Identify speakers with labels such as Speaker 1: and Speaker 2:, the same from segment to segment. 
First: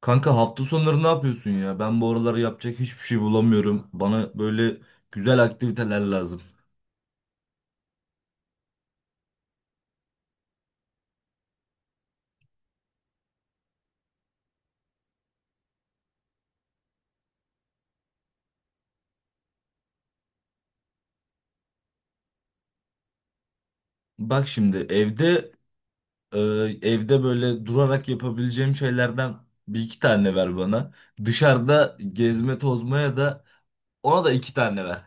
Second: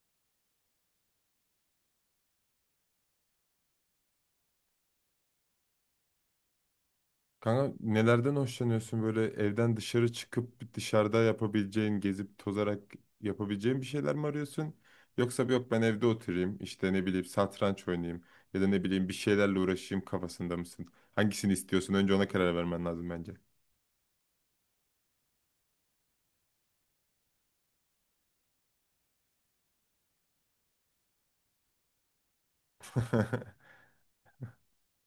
Speaker 1: Kanka hafta sonları ne yapıyorsun ya? Ben bu aralar yapacak hiçbir şey bulamıyorum. Bana böyle güzel aktiviteler lazım.
Speaker 2: Kanka nelerden hoşlanıyorsun, böyle evden dışarı çıkıp dışarıda yapabileceğin, gezip tozarak yapabileceğin bir şeyler mi arıyorsun? Yoksa yok ben evde oturayım işte ne bileyim satranç oynayayım ya da ne bileyim bir şeylerle uğraşayım kafasında mısın? Hangisini istiyorsun? Önce ona karar vermen lazım bence.
Speaker 1: Bak şimdi e, evde böyle durarak yapabileceğim şeylerden bir iki tane ver bana. Dışarıda gezme tozmaya da ona da iki tane ver.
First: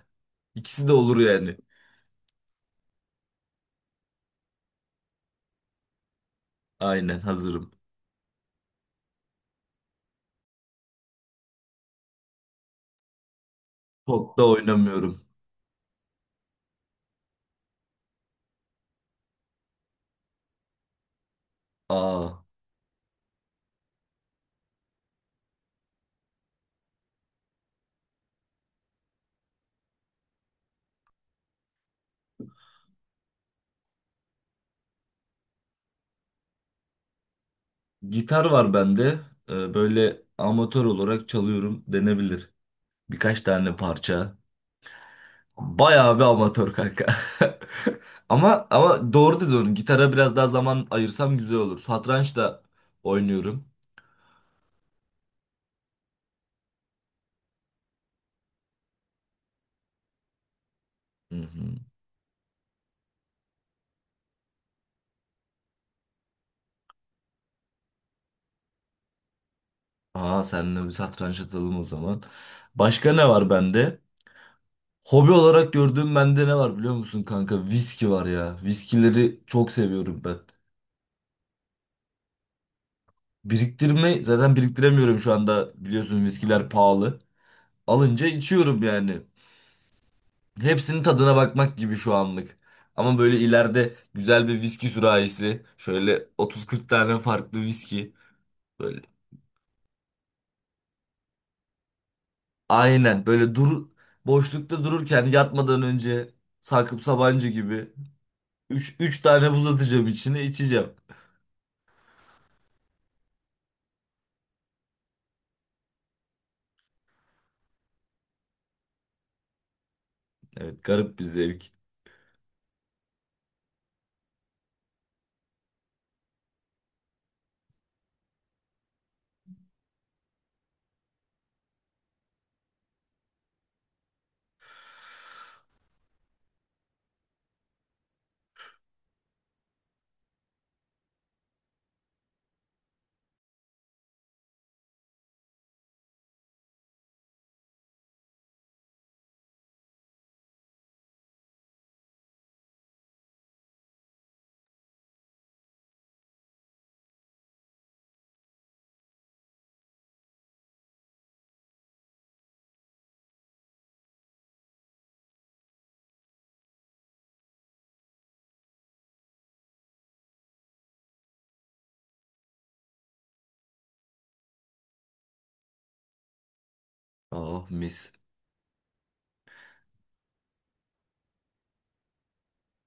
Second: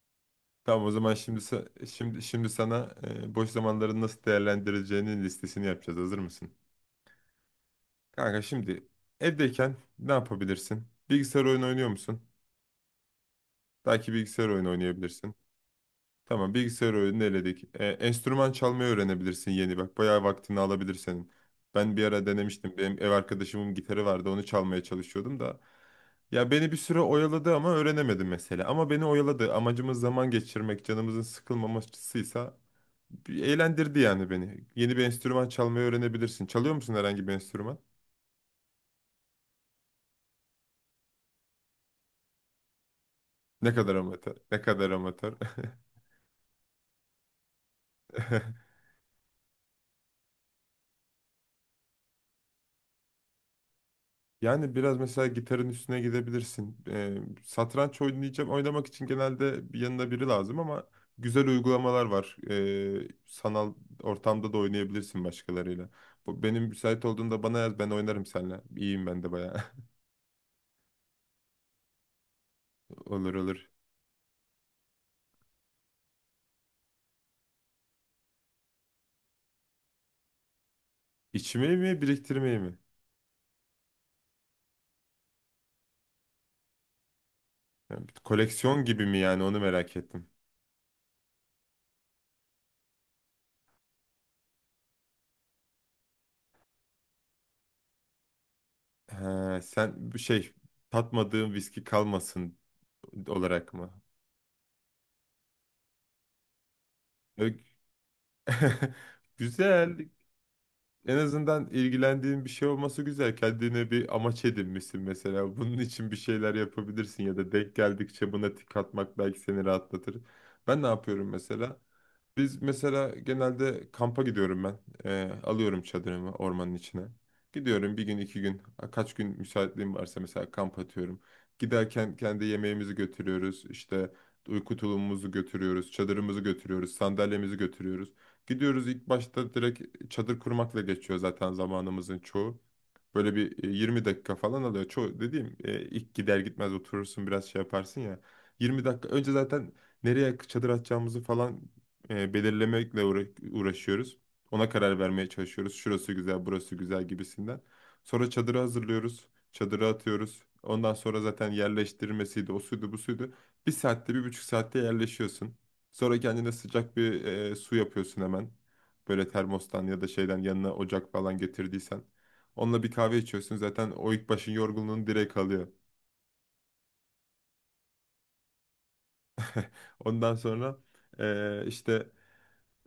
Speaker 2: Tamam,
Speaker 1: İkisi
Speaker 2: o
Speaker 1: de
Speaker 2: zaman
Speaker 1: olur
Speaker 2: şimdi
Speaker 1: yani.
Speaker 2: şimdi sana boş zamanlarını nasıl değerlendireceğinin listesini yapacağız. Hazır mısın?
Speaker 1: Aynen hazırım.
Speaker 2: Kanka, şimdi evdeyken ne yapabilirsin? Bilgisayar oyunu oynuyor musun? Belki
Speaker 1: Çok da
Speaker 2: bilgisayar oyunu
Speaker 1: oynamıyorum.
Speaker 2: oynayabilirsin. Tamam, bilgisayar oyunu eledik. Enstrüman çalmayı öğrenebilirsin yeni, bak. Bayağı vaktini alabilir senin. Ben bir ara
Speaker 1: Aa,
Speaker 2: denemiştim. Benim ev arkadaşımın gitarı vardı. Onu çalmaya çalışıyordum da. Ya beni bir süre oyaladı ama öğrenemedim mesela. Ama beni oyaladı. Amacımız zaman geçirmek, canımızın sıkılmamasıysa bir eğlendirdi yani beni. Yeni bir enstrüman çalmayı öğrenebilirsin. Çalıyor musun herhangi bir enstrüman?
Speaker 1: gitar var bende. E, böyle amatör olarak çalıyorum denebilir. Birkaç
Speaker 2: Ne
Speaker 1: tane
Speaker 2: kadar
Speaker 1: parça.
Speaker 2: amatör, ne kadar amatör.
Speaker 1: Bayağı bir amatör kanka. Ama ama doğru dedin. Gitara biraz daha zaman ayırsam güzel olur. Satranç da oynuyorum.
Speaker 2: Yani biraz mesela gitarın üstüne gidebilirsin. Satranç oynayacağım, oynamak için genelde bir yanında biri lazım ama
Speaker 1: Hı
Speaker 2: güzel
Speaker 1: hı.
Speaker 2: uygulamalar var. Sanal ortamda da oynayabilirsin başkalarıyla. Bu, benim müsait olduğunda bana yaz, ben oynarım seninle. İyiyim ben de bayağı.
Speaker 1: Aa, seninle bir satranç atalım o zaman. Başka ne
Speaker 2: Olur,
Speaker 1: var
Speaker 2: olur.
Speaker 1: bende? Hobi olarak gördüğüm bende ne var biliyor musun kanka? Viski var ya. Viskileri çok seviyorum ben.
Speaker 2: İçmeyi mi, biriktirmeyi mi?
Speaker 1: Biriktirme, zaten biriktiremiyorum şu anda. Biliyorsun viskiler pahalı.
Speaker 2: Yani bir
Speaker 1: Alınca içiyorum
Speaker 2: koleksiyon gibi mi
Speaker 1: yani.
Speaker 2: yani, onu merak ettim.
Speaker 1: Hepsinin tadına bakmak gibi şu anlık. Ama böyle ileride güzel bir viski sürahisi. Şöyle 30-40 tane farklı viski. Böyle,
Speaker 2: He, sen bir şey tatmadığın viski kalmasın
Speaker 1: aynen böyle
Speaker 2: olarak
Speaker 1: dur,
Speaker 2: mı?
Speaker 1: boşlukta dururken yatmadan önce Sakıp Sabancı
Speaker 2: Ö-
Speaker 1: gibi 3 tane buz
Speaker 2: Güzel.
Speaker 1: atacağım içine, içeceğim.
Speaker 2: En azından ilgilendiğin bir şey olması güzel. Kendine bir amaç edinmişsin mesela. Bunun için bir şeyler yapabilirsin ya da denk geldikçe buna tik atmak belki seni rahatlatır.
Speaker 1: Evet,
Speaker 2: Ben ne
Speaker 1: garip bir
Speaker 2: yapıyorum
Speaker 1: zevk.
Speaker 2: mesela? Biz mesela, genelde kampa gidiyorum ben. Alıyorum çadırımı ormanın içine. Gidiyorum bir gün, iki gün, kaç gün müsaitliğim varsa mesela kamp atıyorum. Giderken kendi yemeğimizi götürüyoruz, işte uyku tulumumuzu götürüyoruz. Çadırımızı götürüyoruz. Sandalyemizi götürüyoruz. Gidiyoruz, ilk başta direkt çadır kurmakla geçiyor zaten zamanımızın çoğu. Böyle bir 20 dakika falan alıyor. Çoğu dediğim, ilk gider gitmez oturursun biraz şey yaparsın ya. 20 dakika önce zaten nereye çadır atacağımızı falan e, belirlemekle uğra- uğraşıyoruz. Ona karar vermeye çalışıyoruz. Şurası güzel, burası güzel gibisinden. Sonra çadırı hazırlıyoruz. Çadırı atıyoruz. Ondan sonra zaten yerleştirmesiydi. O suydu, bu suydu. Bir saatte, bir buçuk saatte yerleşiyorsun. Sonra kendine sıcak bir su yapıyorsun hemen. Böyle termostan ya da şeyden, yanına ocak falan getirdiysen. Onunla bir kahve içiyorsun. Zaten o ilk başın yorgunluğunu direkt alıyor.
Speaker 1: Ah, mis.
Speaker 2: Ondan sonra işte,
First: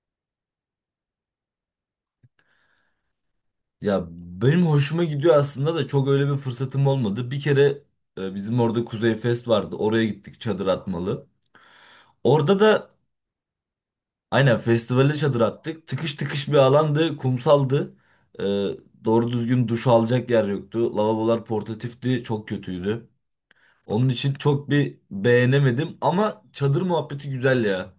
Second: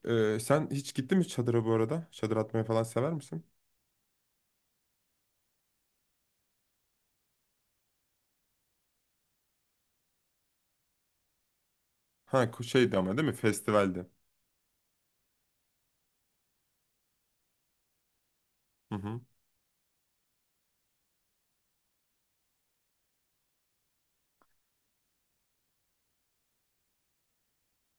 Speaker 2: sen hiç gittin mi çadıra bu arada? Çadır atmayı falan sever misin?
Speaker 1: Ya benim hoşuma gidiyor aslında da çok öyle bir fırsatım olmadı. Bir kere bizim orada Kuzey Fest vardı. Oraya gittik, çadır atmalı.
Speaker 2: Ha,
Speaker 1: Orada da
Speaker 2: şeydi ama değil mi? Festivaldi.
Speaker 1: aynen festivale çadır attık. Tıkış tıkış bir alandı, kumsaldı. Ee,
Speaker 2: Hı hı.
Speaker 1: doğru düzgün duş alacak yer yoktu. Lavabolar portatifti, çok kötüydü. Onun için çok bir beğenemedim ama çadır muhabbeti güzel ya.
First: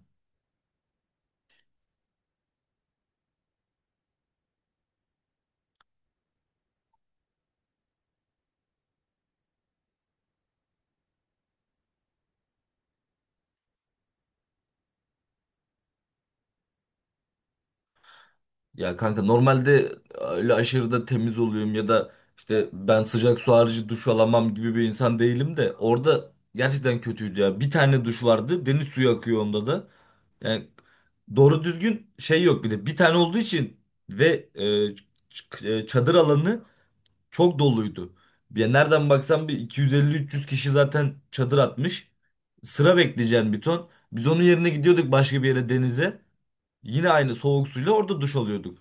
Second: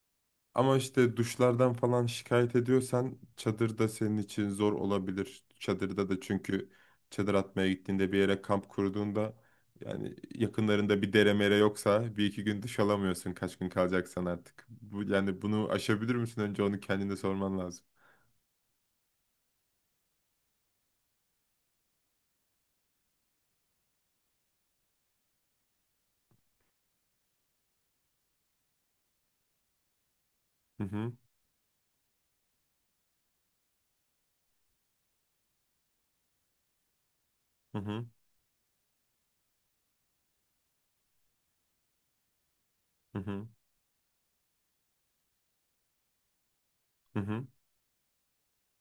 Speaker 2: Ama işte duşlardan falan şikayet ediyorsan çadır da senin için zor olabilir. Çadırda da çünkü çadır atmaya gittiğinde, bir yere kamp kurduğunda yani yakınlarında bir dere mere yoksa bir iki gün duş alamıyorsun, kaç gün kalacaksan artık. Bu, yani bunu aşabilir misin? Önce onu kendine sorman lazım.
Speaker 1: Ya kanka, normalde öyle aşırı da temiz oluyorum ya da işte ben sıcak su harici duş alamam gibi bir insan değilim de orada gerçekten kötüydü ya. Bir tane duş vardı, deniz suyu akıyor onda da. Yani
Speaker 2: Hı hı.
Speaker 1: doğru düzgün şey yok bir de. Bir tane olduğu için ve e, çadır alanı çok
Speaker 2: Hı hı.
Speaker 1: doluydu. Ya nereden baksan bir 250-300 kişi zaten çadır atmış. Sıra
Speaker 2: Hı hı.
Speaker 1: bekleyeceğin bir ton. Biz onun yerine gidiyorduk başka bir yere, denize. Yine
Speaker 2: Hı
Speaker 1: aynı
Speaker 2: hı.
Speaker 1: soğuk suyla orada duş alıyorduk.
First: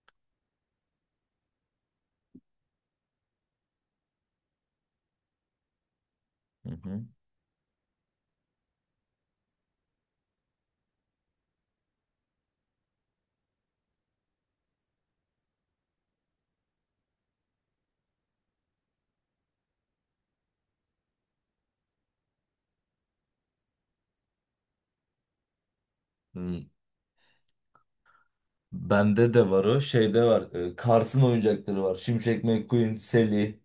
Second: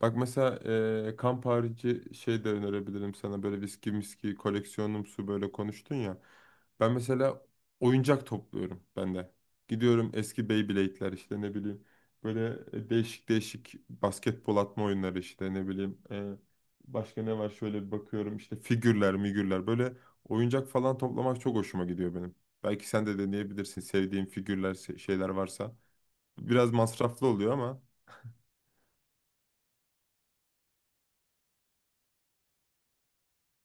Speaker 2: Bak mesela, kamp harici şey de önerebilirim sana, böyle viski miski koleksiyonumsu böyle konuştun ya.
Speaker 1: Hı
Speaker 2: Ben
Speaker 1: hı.
Speaker 2: mesela oyuncak topluyorum ben de. Gidiyorum eski Beyblade'ler işte, ne bileyim. Böyle değişik değişik basketbol atma oyunları işte, ne bileyim. Başka ne var şöyle bir bakıyorum, işte figürler migürler, böyle oyuncak falan toplamak çok hoşuma gidiyor benim. Belki sen de deneyebilirsin, sevdiğin figürler şeyler varsa.
Speaker 1: Hmm,
Speaker 2: Biraz masraflı oluyor ama.
Speaker 1: Bende de var o. Şeyde var. Kars'ın oyuncakları var. Şimşek McQueen, Sally,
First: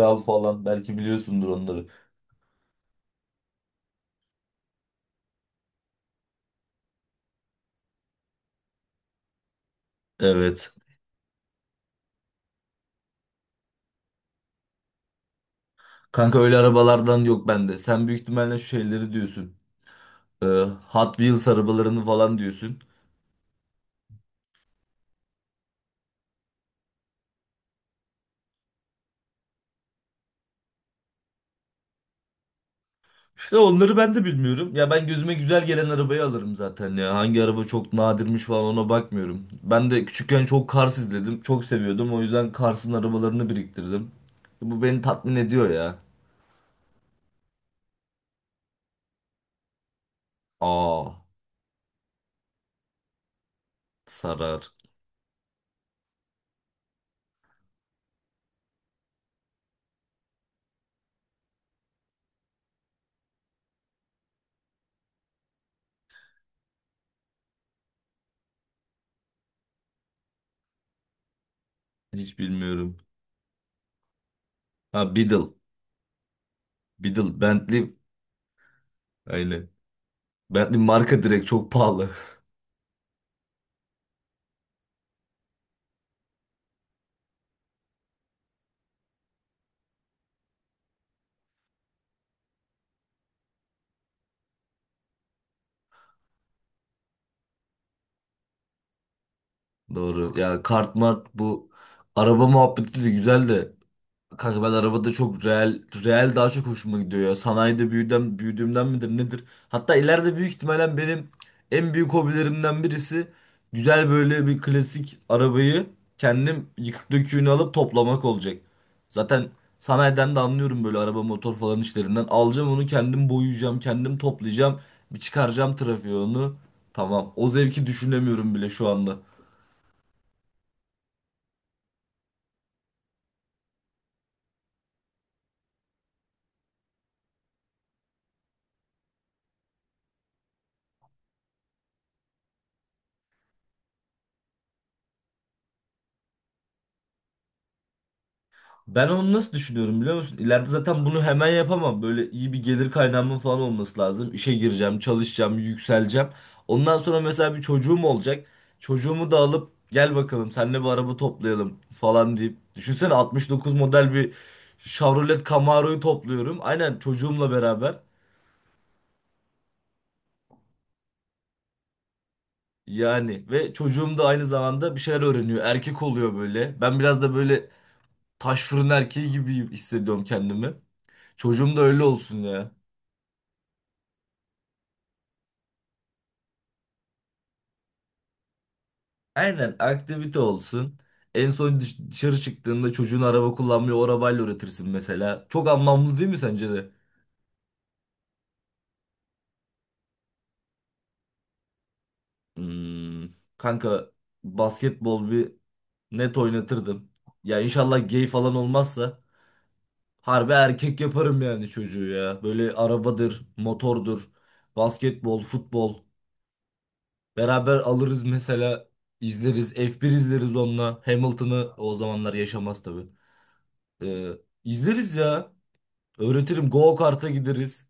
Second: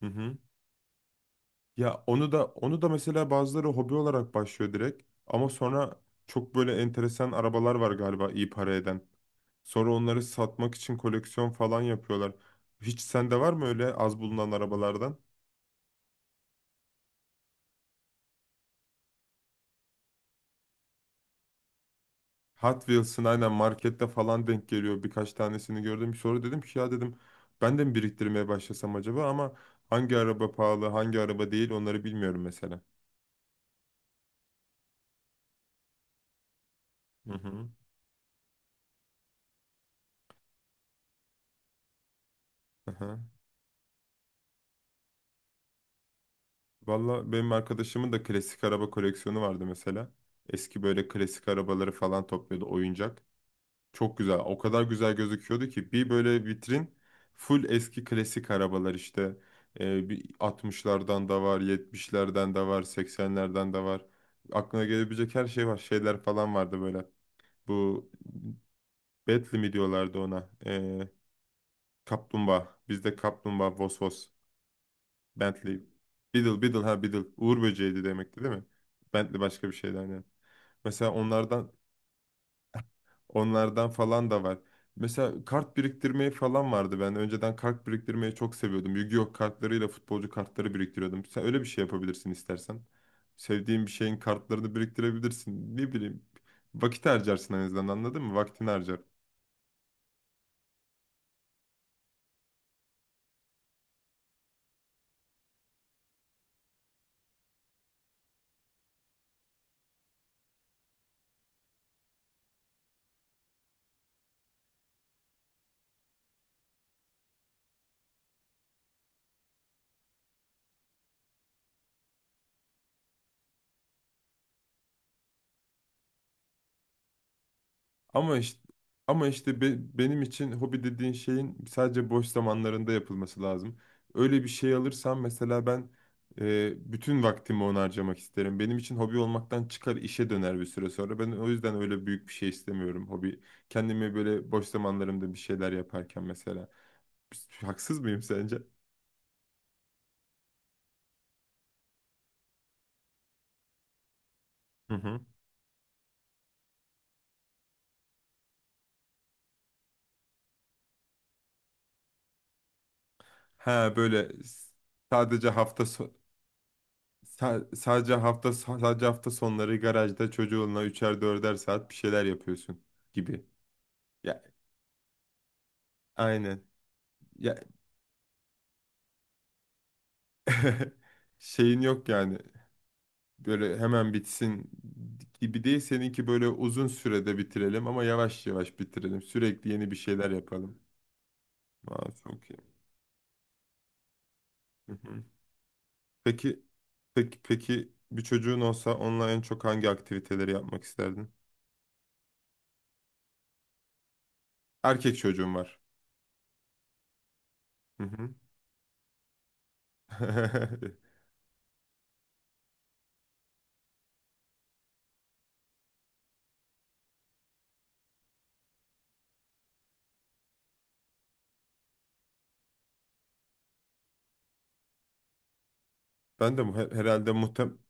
Speaker 2: Hı hı.
Speaker 1: falan. Belki biliyorsundur onları.
Speaker 2: Ya onu da, onu da mesela, bazıları hobi olarak başlıyor direkt ama sonra çok böyle enteresan arabalar var galiba, iyi para eden. Sonra onları
Speaker 1: Evet.
Speaker 2: satmak için koleksiyon falan yapıyorlar. Hiç sende var mı öyle az bulunan arabalardan?
Speaker 1: Kanka, öyle arabalardan yok bende. Sen büyük ihtimalle şu şeyleri diyorsun. Ee, Hot Wheels arabalarını falan diyorsun.
Speaker 2: Hot Wheels'ın aynen markette falan denk geliyor. Birkaç tanesini gördüm. Sonra dedim ki ya, dedim ben de mi biriktirmeye başlasam acaba ama hangi araba pahalı, hangi araba değil, onları bilmiyorum mesela.
Speaker 1: İşte onları ben de bilmiyorum. Ya ben gözüme güzel gelen arabayı alırım zaten ya.
Speaker 2: Hı
Speaker 1: Hangi araba
Speaker 2: hı.
Speaker 1: çok nadirmiş falan ona bakmıyorum. Ben de küçükken çok Cars izledim. Çok seviyordum. O yüzden Cars'ın
Speaker 2: Aha.
Speaker 1: arabalarını biriktirdim. Bu beni tatmin ediyor ya.
Speaker 2: Valla benim arkadaşımın da klasik araba koleksiyonu vardı mesela. Eski
Speaker 1: Aa,
Speaker 2: böyle klasik arabaları falan topluyordu oyuncak. Çok güzel. O
Speaker 1: sarar.
Speaker 2: kadar güzel gözüküyordu ki, bir böyle vitrin full eski klasik arabalar işte. Bir 60'lardan da var, 70'lerden de var, 80'lerden de var. Aklına gelebilecek her şey var. Şeyler falan vardı böyle. Bu Bentley mi diyorlardı ona?
Speaker 1: Hiç
Speaker 2: Kaplumbağa.
Speaker 1: bilmiyorum.
Speaker 2: Bizde kaplumbağa, Vosvos.
Speaker 1: Ha, Beetle.
Speaker 2: Bentley. Beetle, Beetle, ha Beetle.
Speaker 1: Beetle.
Speaker 2: Uğur
Speaker 1: Bentley.
Speaker 2: böceğiydi demekti değil mi? Bentley
Speaker 1: Aynen.
Speaker 2: başka bir şeydi aynen.
Speaker 1: Bentley
Speaker 2: Mesela
Speaker 1: marka direkt çok
Speaker 2: onlardan,
Speaker 1: pahalı.
Speaker 2: onlardan falan da var. Mesela kart biriktirmeyi falan vardı ben. Önceden kart biriktirmeyi çok seviyordum. Yu-Gi-Oh kartlarıyla futbolcu kartları biriktiriyordum. Sen öyle bir şey yapabilirsin istersen. Sevdiğin bir şeyin kartlarını biriktirebilirsin. Ne bileyim. Vakit harcarsın en azından, anladın mı? Vaktini harcar.
Speaker 1: Doğru. Ya kart mart, bu araba muhabbeti de güzel de kanka, ben arabada çok real, real daha çok hoşuma gidiyor ya. Sanayide büyüdüm, büyüdüğümden midir nedir? Hatta ileride büyük ihtimalle benim en büyük hobilerimden birisi, güzel böyle bir klasik arabayı kendim, yıkık döküğünü alıp toplamak olacak. Zaten sanayiden de anlıyorum böyle araba, motor falan işlerinden. Alacağım onu, kendim boyayacağım, kendim toplayacağım, bir çıkaracağım trafiğe onu. Tamam. O zevki
Speaker 2: Ama
Speaker 1: düşünemiyorum
Speaker 2: işte
Speaker 1: bile şu anda.
Speaker 2: ama işte, benim için hobi dediğin şeyin sadece boş zamanlarında yapılması lazım. Öyle bir şey alırsam mesela ben, bütün vaktimi ona harcamak isterim. Benim için hobi olmaktan çıkar, işe döner bir süre sonra. Ben o yüzden öyle büyük bir şey istemiyorum hobi. Kendimi böyle boş zamanlarımda bir şeyler yaparken mesela. Haksız mıyım sence?
Speaker 1: Ben onu nasıl düşünüyorum biliyor musun? İleride zaten bunu hemen yapamam. Böyle iyi bir gelir kaynağımın falan olması lazım. İşe
Speaker 2: Hı
Speaker 1: gireceğim,
Speaker 2: hı.
Speaker 1: çalışacağım, yükseleceğim. Ondan sonra mesela bir çocuğum olacak. Çocuğumu da alıp, gel bakalım seninle bir araba toplayalım falan deyip. Düşünsene, 69
Speaker 2: Ha
Speaker 1: model
Speaker 2: böyle
Speaker 1: bir Chevrolet
Speaker 2: sadece hafta
Speaker 1: Camaro'yu
Speaker 2: so-
Speaker 1: topluyorum. Aynen, çocuğumla
Speaker 2: Sa-
Speaker 1: beraber.
Speaker 2: sadece hafta sadece hafta sonları garajda çocuğunla üçer dörder saat bir şeyler yapıyorsun
Speaker 1: Yani
Speaker 2: gibi.
Speaker 1: ve çocuğum da
Speaker 2: Ya
Speaker 1: aynı zamanda bir şeyler öğreniyor. Erkek oluyor
Speaker 2: aynen.
Speaker 1: böyle. Ben biraz da
Speaker 2: Ya
Speaker 1: böyle taş fırın erkeği gibi hissediyorum kendimi. Çocuğum da
Speaker 2: şeyin
Speaker 1: öyle
Speaker 2: yok
Speaker 1: olsun
Speaker 2: yani.
Speaker 1: ya.
Speaker 2: Böyle hemen bitsin gibi değil. Seninki böyle uzun sürede bitirelim ama yavaş yavaş bitirelim. Sürekli
Speaker 1: Aynen,
Speaker 2: yeni bir şeyler
Speaker 1: aktivite
Speaker 2: yapalım.
Speaker 1: olsun. En son
Speaker 2: Aa,
Speaker 1: dışarı
Speaker 2: çok iyi.
Speaker 1: çıktığında çocuğun araba kullanmayı o arabayla öğretirsin
Speaker 2: Hı hı.
Speaker 1: mesela. Çok anlamlı değil mi
Speaker 2: Peki
Speaker 1: sence de?
Speaker 2: peki, bir çocuğun olsa onunla en çok hangi aktiviteleri yapmak isterdin?
Speaker 1: Hmm, Kanka,
Speaker 2: Erkek
Speaker 1: basketbol bir
Speaker 2: çocuğum var.
Speaker 1: net oynatırdım. Ya
Speaker 2: Hı
Speaker 1: inşallah gay
Speaker 2: hı.
Speaker 1: falan olmazsa harbi erkek yaparım yani çocuğu ya. Böyle arabadır, motordur, basketbol, futbol. Beraber alırız mesela, izleriz. F1 izleriz onunla. Hamilton'ı o zamanlar yaşamaz tabii. Ee, izleriz ya.
Speaker 2: Ben de
Speaker 1: Öğretirim.
Speaker 2: mu-
Speaker 1: Go kart'a
Speaker 2: herhalde muhtem
Speaker 1: gideriz.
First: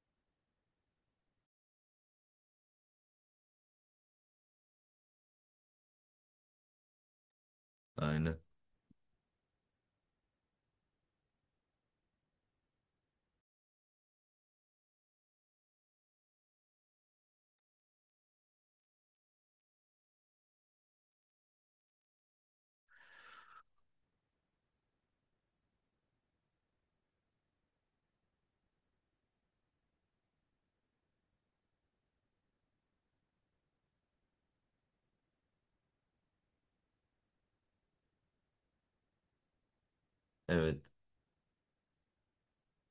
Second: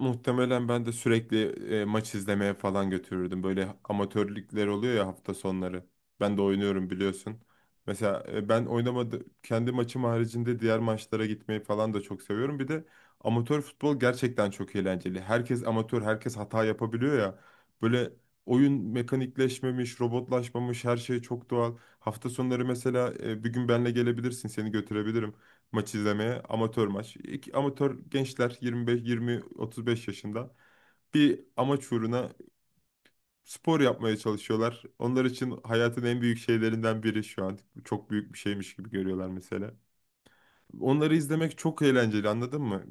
Speaker 2: Muhtemelen ben de sürekli maç izlemeye falan götürürdüm. Böyle amatörlükler oluyor ya hafta sonları. Ben de oynuyorum biliyorsun. Mesela
Speaker 1: Aynen.
Speaker 2: ben oynamadı, kendi maçım haricinde diğer maçlara gitmeyi falan da çok seviyorum. Bir de amatör futbol gerçekten çok eğlenceli. Herkes amatör, herkes hata yapabiliyor ya. Böyle oyun mekanikleşmemiş, robotlaşmamış, her şey çok doğal. Hafta sonları mesela, bir gün benle gelebilirsin, seni götürebilirim maç izlemeye. Amatör maç. İki, amatör gençler 25, 20, 35 yaşında bir amaç uğruna spor yapmaya çalışıyorlar. Onlar için hayatın en büyük şeylerinden biri şu an. Çok büyük bir şeymiş gibi görüyorlar mesela.
Speaker 1: Evet.
Speaker 2: Onları izlemek çok eğlenceli, anladın mı?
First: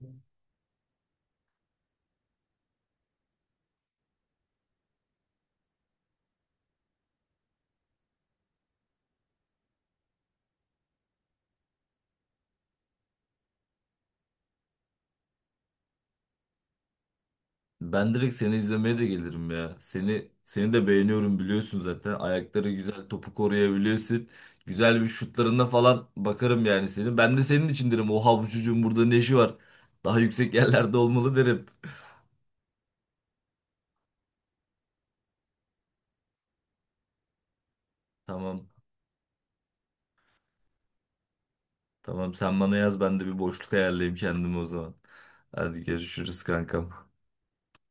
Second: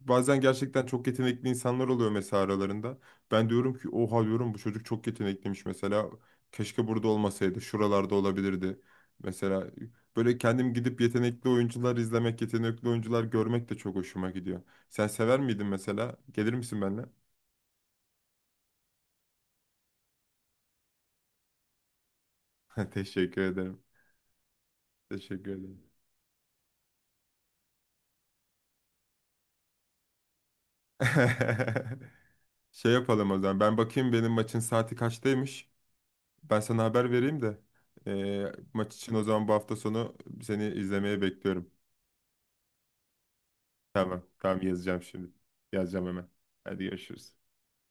Speaker 2: Bazen gerçekten çok yetenekli insanlar oluyor mesela aralarında. Ben diyorum ki oha, diyorum bu çocuk çok yetenekliymiş mesela. Keşke burada olmasaydı, şuralarda olabilirdi. Mesela böyle kendim gidip yetenekli oyuncular izlemek, yetenekli oyuncular görmek de çok hoşuma gidiyor. Sen sever miydin mesela? Gelir misin benimle?
Speaker 1: Ben direkt seni izlemeye de gelirim ya. Seni de beğeniyorum biliyorsun zaten. Ayakları güzel, topu
Speaker 2: Teşekkür ederim.
Speaker 1: koruyabiliyorsun. Güzel, bir
Speaker 2: Teşekkür
Speaker 1: şutlarına
Speaker 2: ederim.
Speaker 1: falan bakarım yani senin. Ben de senin için derim. Oha, bu çocuğun burada ne işi var? Daha yüksek yerlerde olmalı derim.
Speaker 2: Şey yapalım o zaman. Ben bakayım benim maçın saati kaçtaymış. Ben sana haber vereyim de
Speaker 1: Tamam.
Speaker 2: maç için o zaman, bu hafta sonu seni izlemeye bekliyorum.
Speaker 1: Tamam, sen bana yaz, ben de bir boşluk ayarlayayım
Speaker 2: Tamam,
Speaker 1: kendime
Speaker 2: tamam,
Speaker 1: o zaman.
Speaker 2: yazacağım şimdi.
Speaker 1: Hadi,
Speaker 2: Yazacağım hemen.
Speaker 1: görüşürüz
Speaker 2: Hadi
Speaker 1: kankam.
Speaker 2: görüşürüz.